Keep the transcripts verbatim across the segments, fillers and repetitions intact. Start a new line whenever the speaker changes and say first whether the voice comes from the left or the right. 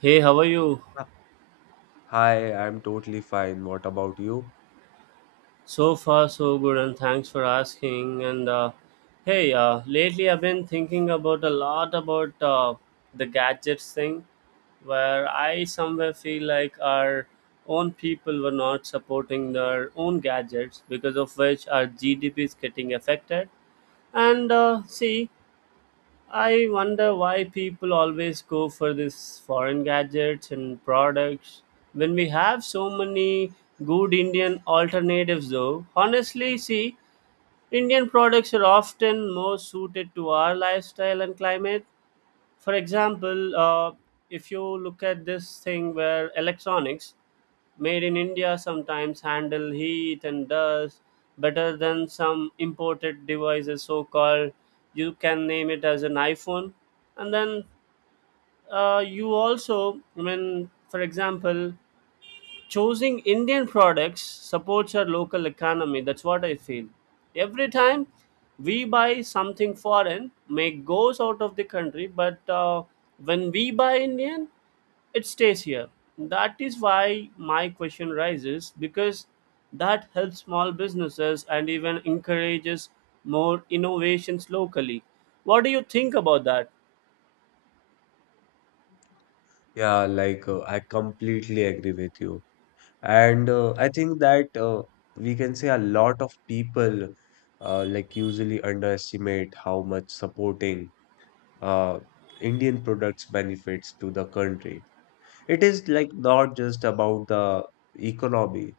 right: Hey, how are you?
left: Uh, Hi, I'm totally fine. What about you?
right: So far, so good, and thanks for asking. And uh, hey, uh, lately I've been thinking about a lot about uh, the gadgets thing, where I somewhere feel like our own people were not supporting their own gadgets, because of which our G D P is getting affected. And uh, See, I wonder why people always go for these foreign gadgets and products when we have so many good Indian alternatives though. Honestly, see, Indian products are often more suited to our lifestyle and climate. For example, uh, if you look at this thing where electronics, Made in India, sometimes handle heat and dust better than some imported devices, so called. You can name it as an iPhone. And then, uh, you also, I mean, for example, choosing Indian products supports our local economy. That's what I feel. Every time we buy something foreign, make goes out of the country, but uh, when we buy Indian, it stays here. That is why my question rises, because that helps small businesses and even encourages more innovations locally. What do you think about that?
left: Yeah, like uh, I completely agree with you. And uh, I think that uh, we can say a lot of people uh, like usually underestimate how much supporting uh, Indian products benefits to the country. It is like not just about the economy.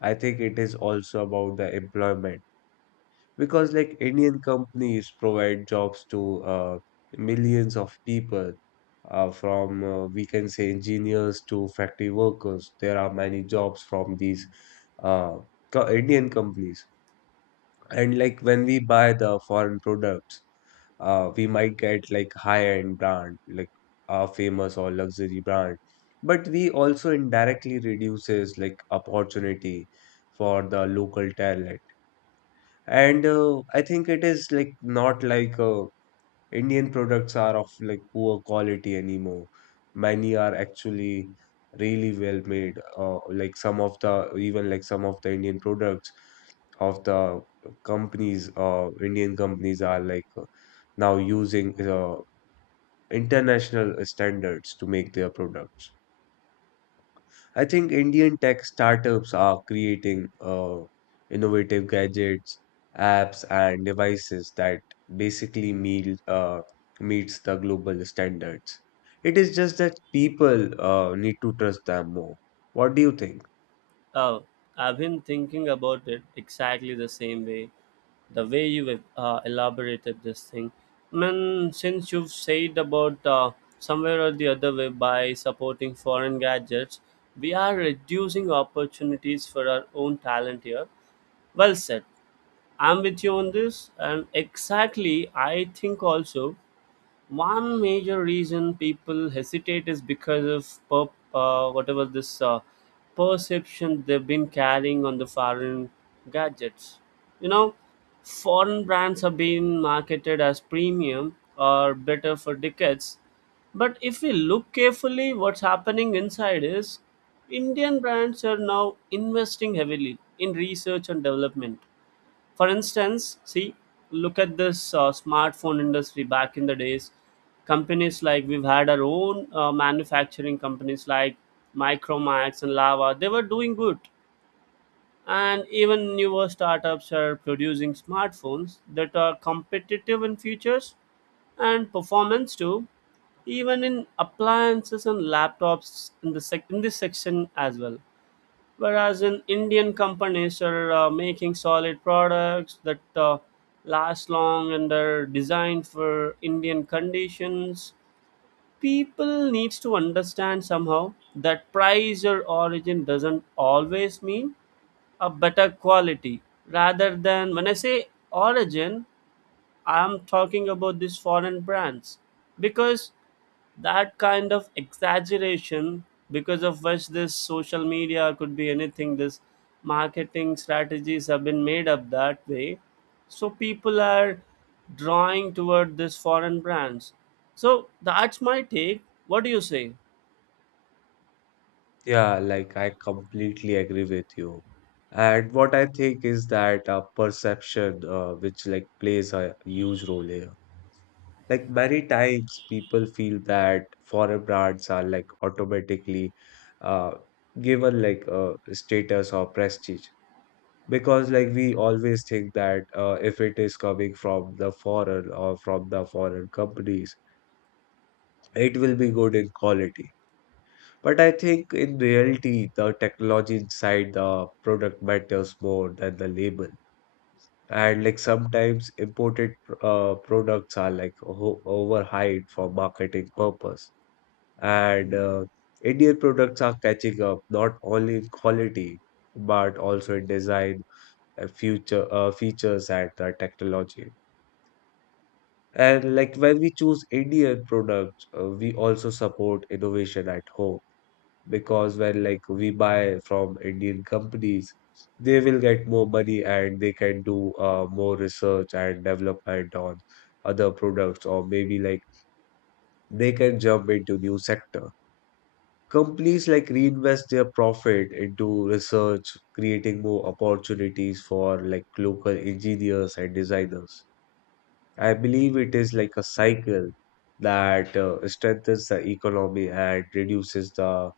left: I think it is also about the employment, because like Indian companies provide jobs to uh, millions of people, uh, from, uh, we can say, engineers to factory workers. There are many jobs from these uh, co- Indian companies, and like when we buy the foreign products, uh, we might get like high-end brand, like a famous or luxury brand, but we also indirectly reduces like opportunity for the local talent. And uh, I think it is like not like uh, Indian products are of like poor quality anymore. Many are actually really well made, uh, like some of the, even like some of the Indian products of the companies, uh, Indian companies are like uh, now using uh, international standards to make their products. I think Indian tech startups are creating uh, innovative gadgets, apps, and devices that basically meet, uh, meets the global standards. It is just that people uh, need to trust them more. What do you think?
right: Uh, I've been thinking about it exactly the same way, the way you uh, elaborated this thing, man. Since you've said about uh, somewhere or the other way, by supporting foreign gadgets we are reducing opportunities for our own talent here. Well said. I'm with you on this, and exactly, I think also one major reason people hesitate is because of per, uh, whatever this uh, perception they've been carrying on the foreign gadgets, you know. Foreign brands have been marketed as premium or better for decades, but if we look carefully what's happening inside is Indian brands are now investing heavily in research and development. For instance, see, look at this uh, smartphone industry back in the days. Companies like, we've had our own uh, manufacturing companies like Micromax and Lava. They were doing good. And even newer startups are producing smartphones that are competitive in features and performance too, even in appliances and laptops in, the sec- in this section as well. Whereas in Indian companies are uh, making solid products that uh, last long and are designed for Indian conditions. People needs to understand somehow that price or origin doesn't always mean a better quality. Rather than when I say origin, I'm talking about these foreign brands, because that kind of exaggeration, because of which this social media could be anything, this marketing strategies have been made up that way. So people are drawing toward this foreign brands. So that's my take. What do you say?
left: Yeah, like I completely agree with you. And what I think is that uh, perception, uh, which like plays a huge role here. Like many times, people feel that foreign brands are like automatically uh, given like a status or prestige, because like we always think that uh, if it is coming from the foreign or from the foreign companies, it will be good in quality. But I think in reality, the technology inside the product matters more than the label. And like sometimes imported uh, products are like o- overhyped for marketing purpose, and uh, Indian products are catching up not only in quality but also in design, uh, future uh, features, and uh, technology. And like when we choose Indian products, uh, we also support innovation at home, because when like we buy from Indian companies, they will get more money and they can do uh, more research and development on other products or maybe like they can jump into new sector. Companies like reinvest their profit into research, creating more opportunities for like local engineers and designers. I believe it is like a cycle that uh, strengthens the economy and reduces the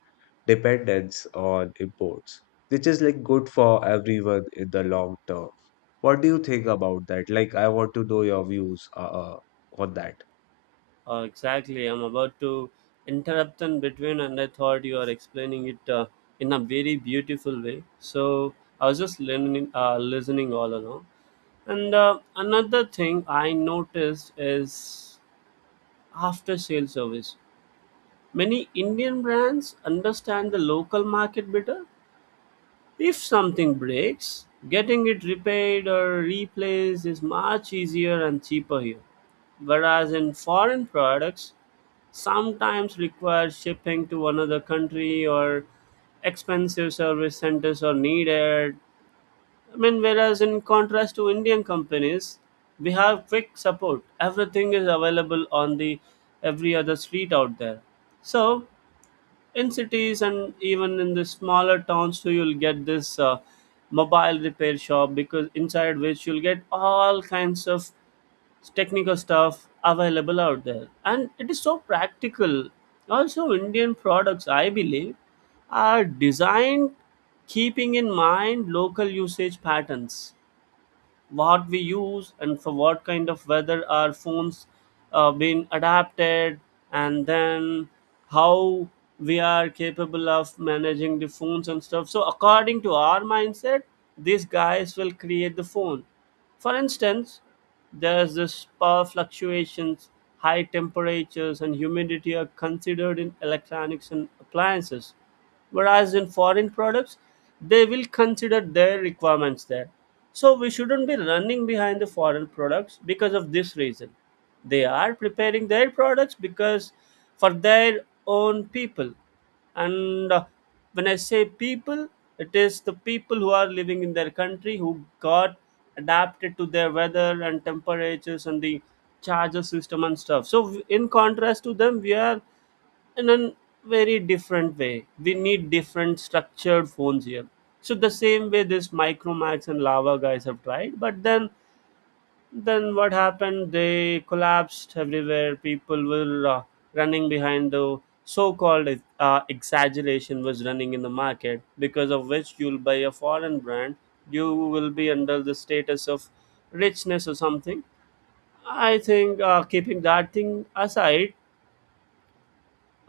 left: dependence on imports, which is like good for everyone in the long term. What do you think about that? Like, I want to know your views uh, uh, on that.
right: Uh, exactly. I'm about to interrupt in between, and I thought you are explaining it uh, in a very beautiful way. So I was just learning, uh, listening all along. And uh, Another thing I noticed is after sale service. Many Indian brands understand the local market better. If something breaks, getting it repaired or replaced is much easier and cheaper here. Whereas in foreign products, sometimes requires shipping to another country or expensive service centers are needed. I mean, whereas in contrast to Indian companies, we have quick support. Everything is available on the every other street out there. So in cities and even in the smaller towns too, you'll get this uh, mobile repair shop, because inside which you'll get all kinds of technical stuff available out there, and it is so practical. Also, Indian products, I believe, are designed keeping in mind local usage patterns. What we use and for what kind of weather our phones uh, been adapted, and then how we are capable of managing the phones and stuff, so according to our mindset these guys will create the phone. For instance, there's this power fluctuations, high temperatures and humidity are considered in electronics and appliances. Whereas in foreign products, they will consider their requirements there. So we shouldn't be running behind the foreign products, because of this reason, they are preparing their products because for their own people. And uh, When I say people, it is the people who are living in their country who got adapted to their weather and temperatures and the charger system and stuff. So w- in contrast to them, we are in a very different way. We need different structured phones here. So the same way this Micromax and Lava guys have tried, but then then what happened? They collapsed everywhere. People were uh, running behind the so-called uh, exaggeration was running in the market, because of which you'll buy a foreign brand. You will be under the status of richness or something. I think uh, keeping that thing aside,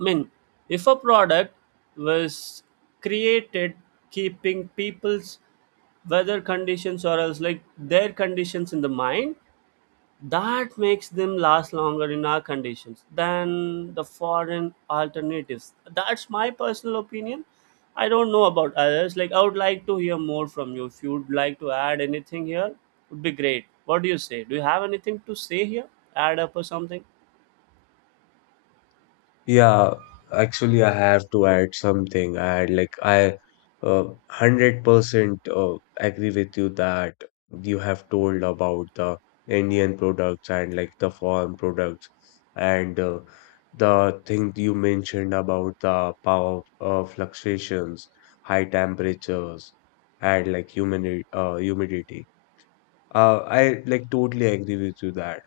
right: I mean, if a product was created keeping people's weather conditions or else like their conditions in the mind, that makes them last longer in our conditions than the foreign alternatives. That's my personal opinion. I don't know about others. Like, I would like to hear more from you. If you'd like to add anything here, would be great. What do you say? Do you have anything to say here? Add up or something?
left: Yeah, actually, I have to add something. I like I uh, one hundred percent uh, agree with you that you have told about the Indian products and like the foreign products, and uh, the thing you mentioned about the power uh, fluctuations, high temperatures, and like human uh, humidity. Uh, I like totally agree with you that.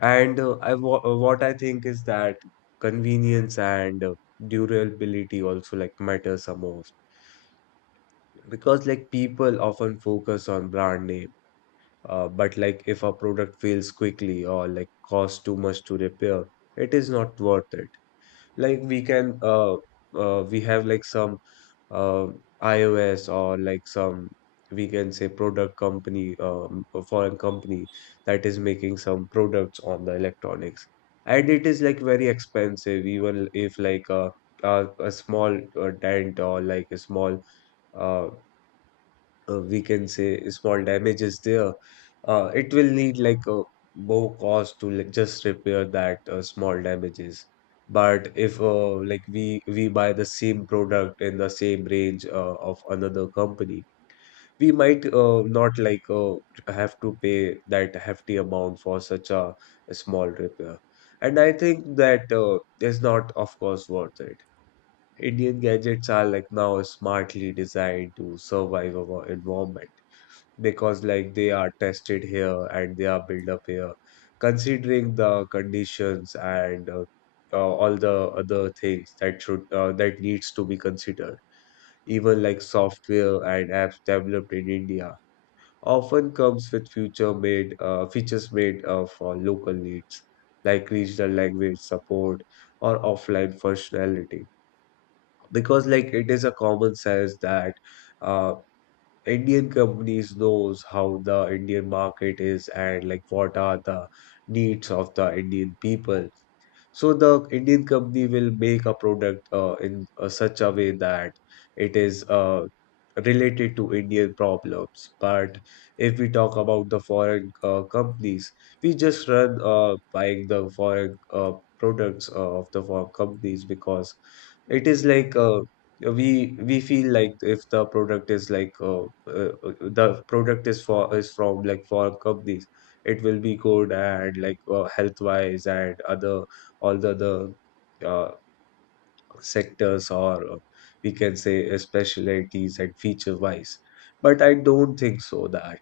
left: And uh, I wha- uh, what I think is that convenience and uh, durability also like matters the most, because like people often focus on brand name, uh, but like if a product fails quickly or like costs too much to repair, it is not worth it. Like we can uh, uh we have like some uh, iOS or like some, we can say, product company, um, a foreign company that is making some products on the electronics, and it is like very expensive, even if like a a, a small uh, dent or like a small uh, uh, we can say, small damages there, uh, it will need like a more cost to like just repair that uh, small damages. But if uh, like we we buy the same product in the same range uh, of another company, we might uh, not like uh, have to pay that hefty amount for such a, a small repair. And I think that uh, is not, of course, worth it. Indian gadgets are like now smartly designed to survive our environment, because like they are tested here and they are built up here, considering the conditions and uh, uh, all the other things that should, uh, that needs to be considered. Even like software and apps developed in india often comes with future made uh, features made uh, for local needs, like regional language support or offline functionality, because like it is a common sense that uh, Indian companies knows how the Indian market is and like what are the needs of the Indian people. So the Indian company will make a product uh, in uh, such a way that it is uh, related to Indian problems. But if we talk about the foreign uh, companies, we just run uh, buying the foreign uh, products uh, of the foreign companies, because it is like uh, we we feel like if the product is like uh, uh, uh, the product is for is from like foreign companies, it will be good and like uh, health wise and other, all the other uh, sectors or uh, we can say uh, specialties and feature wise. But I don't think so that.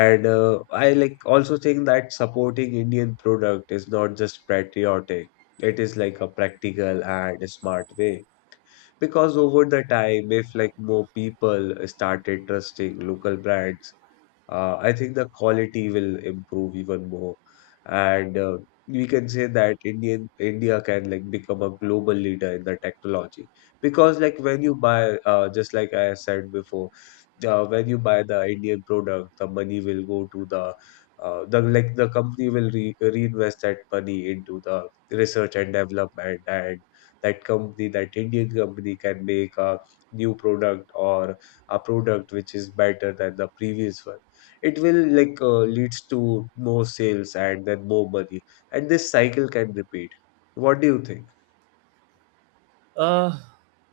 left: And uh, I like also think that supporting Indian product is not just patriotic, it is like a practical and a smart way, because over the time, if like more people started trusting local brands, uh, I think the quality will improve even more. And uh, we can say that Indian India can like become a global leader in the technology, because like when you buy, uh, just like I said before, uh, when you buy the Indian product, the money will go to the uh, the like the company will re reinvest that money into the research and development, and that company, that Indian company, can make a new product, or a product which is better than the previous one. It will like uh, leads to more sales and then more money, and this cycle can repeat. What do you think?
right: Uh,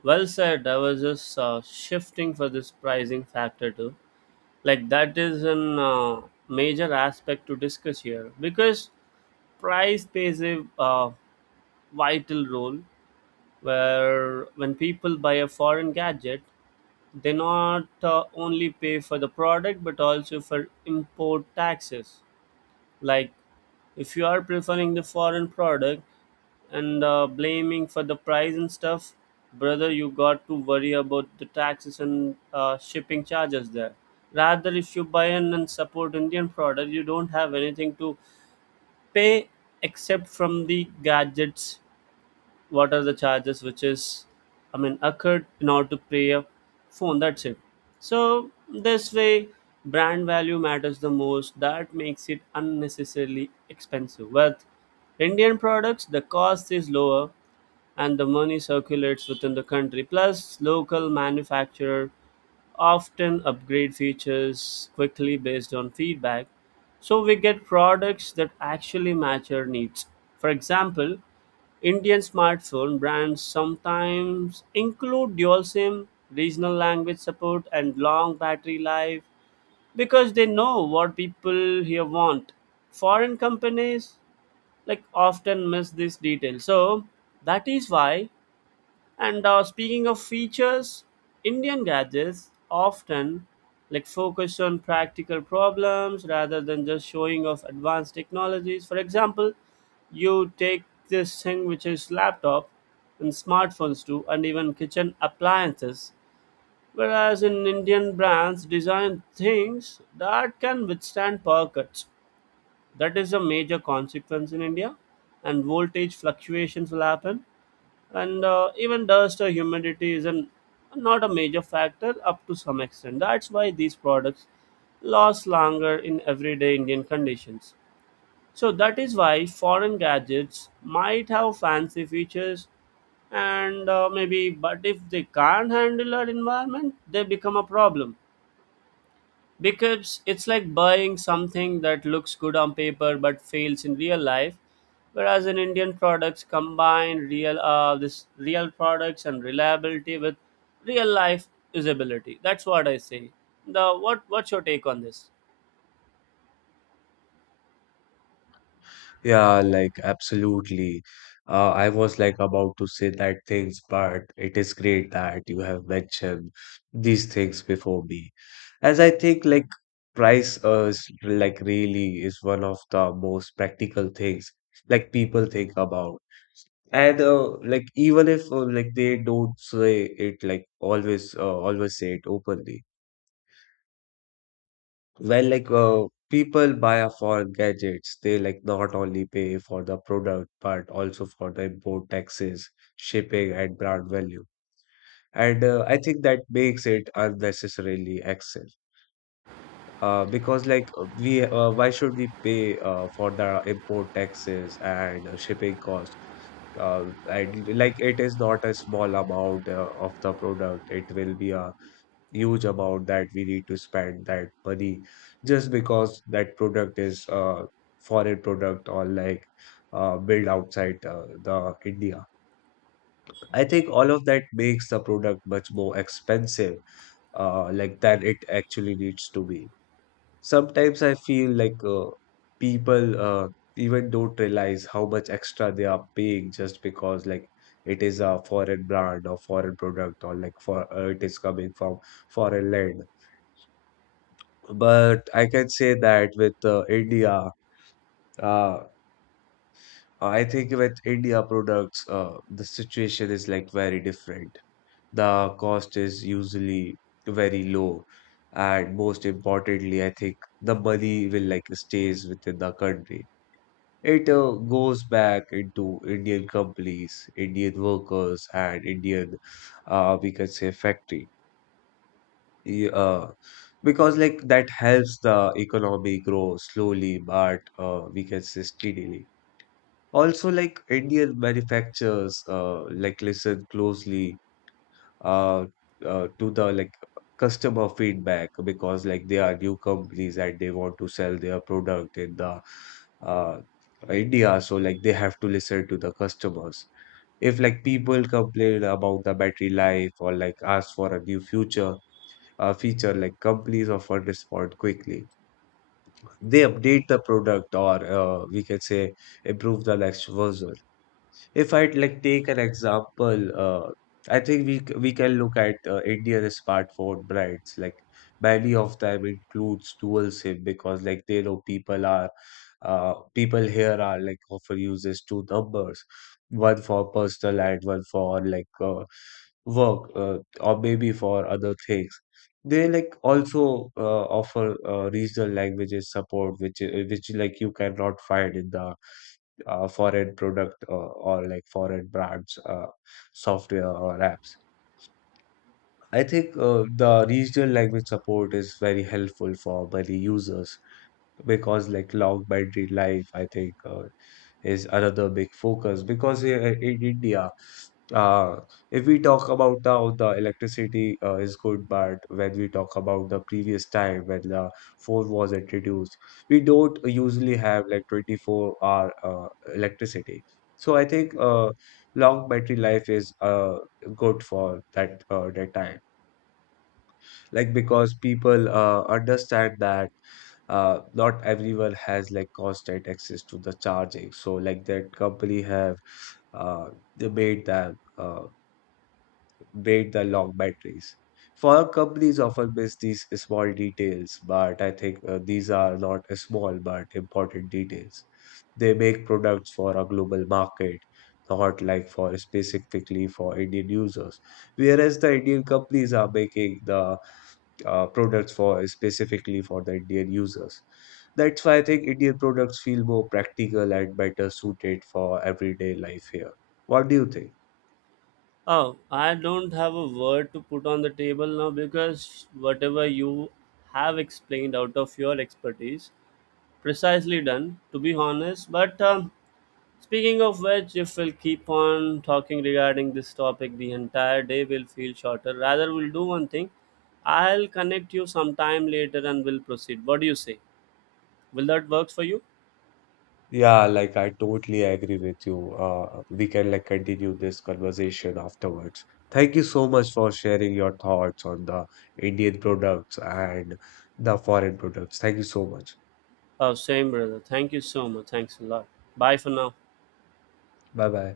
right: well said. I was just uh, shifting for this pricing factor too. Like that is an uh, major aspect to discuss here, because price plays a uh, vital role. Where when people buy a foreign gadget, they not uh, only pay for the product but also for import taxes. Like if you are preferring the foreign product and uh, blaming for the price and stuff, brother, you got to worry about the taxes and uh, shipping charges there. Rather if you buy in and support Indian product, you don't have anything to pay except from the gadgets. What are the charges which is, I mean, occurred in order to pay a phone, that's it. So this way brand value matters the most, that makes it unnecessarily expensive. With Indian products the cost is lower, and the money circulates within the country. Plus, local manufacturer often upgrade features quickly based on feedback. So we get products that actually match our needs. For example, Indian smartphone brands sometimes include dual SIM, regional language support, and long battery life because they know what people here want. Foreign companies like often miss these details. So that is why. And uh, Speaking of features, Indian gadgets often like focus on practical problems rather than just showing off advanced technologies. For example, you take this thing which is laptop and smartphones too, and even kitchen appliances. Whereas in Indian brands, design things that can withstand power cuts. That is a major consequence in India, and voltage fluctuations will happen, and uh, even dust or humidity is an, not a major factor up to some extent. That's why these products last longer in everyday Indian conditions. So that is why foreign gadgets might have fancy features and uh, maybe, but if they can't handle our environment they become a problem, because it's like buying something that looks good on paper but fails in real life. Whereas in Indian products combine real uh, this real products and reliability with real life usability. That's what I say. The what What's your take on this?
left: Yeah, like absolutely. uh, I was like about to say that things, but it is great that you have mentioned these things before me, as I think, like, price uh, is like really is one of the most practical things like people think about. And uh, like even if uh, like they don't say it like always, uh, always say it openly. Well, like uh, people buy uh, for gadgets, they like not only pay for the product but also for the import taxes, shipping, and brand value. And uh, I think that makes it unnecessarily excessive. Uh, because like uh, we, uh, why should we pay uh, for the import taxes and uh, shipping cost? Uh, and like it is not a small amount uh, of the product. It will be a huge amount that we need to spend that money, just because that product is a foreign product or like uh, built outside uh, the India. I think all of that makes the product much more expensive, uh, like, than it actually needs to be. Sometimes I feel like uh, people uh, even don't realize how much extra they are paying, just because like it is a foreign brand or foreign product, or like for uh, it is coming from foreign land. But I can say that with uh, India, uh, I think with India products, uh, the situation is like very different. The cost is usually very low, and most importantly, I think the money will like stays within the country. It uh, goes back into Indian companies, Indian workers, and Indian, uh, we can say, factories. Yeah, uh, because like that helps the economy grow slowly, but uh, we can say, steadily. Also, like Indian manufacturers, uh, like listen closely uh, uh, to the, like, customer feedback, because like they are new companies and they want to sell their product in the uh, India, so like they have to listen to the customers. If like people complain about the battery life or like ask for a new future uh, feature, like companies offer respond quickly, they update the product, or uh, we can say, improve the next version. If I'd like take an example, uh, I think we c- we can look at uh, India's smartphone brands. Like many of them includes dual SIM, because like they know people are uh, people here are like often uses two numbers, one for personal and one for like uh, work, uh, or maybe for other things. They like also uh, offer uh, regional languages support, which i- which like you cannot find in the, uh, for product, uh, or like foreign brand's uh, software or apps. I think uh, the regional language support is very helpful for many users, because like long battery life, I think, uh, is another big focus, because i- in India, uh, if we talk about now, the electricity uh, is good, but when we talk about the previous time when the phone was introduced, we don't usually have like twenty four hour uh, electricity. So I think uh, long battery life is uh, good for that uh, that time, like, because people uh, understand that uh, not everyone has like constant access to the charging, so like that company have, uh, they made them, uh, made the long batteries, for companies often miss these small details. But I think uh, these are not small but important details, they make products for a global market, not like for specifically for indian users, whereas the Indian companies are making the uh, products for specifically for the Indian users. That's why I think Indian products feel more practical and better suited for everyday life here. What do you think?
right: Oh, I don't have a word to put on the table now, because whatever you have explained out of your expertise, precisely done, to be honest, but um, speaking of which, if we'll keep on talking regarding this topic, the entire day will feel shorter. Rather, we'll do one thing. I'll connect you sometime later and we'll proceed. What do you say? Will that work for you?
left: Yeah, like I totally agree with you. Uh, we can like continue this conversation afterwards. Thank you so much for sharing your thoughts on the Indian products and the foreign products. Thank you so much.
right: Oh, same, brother. Thank you so much. Thanks a lot. Bye for now.
left: Bye bye.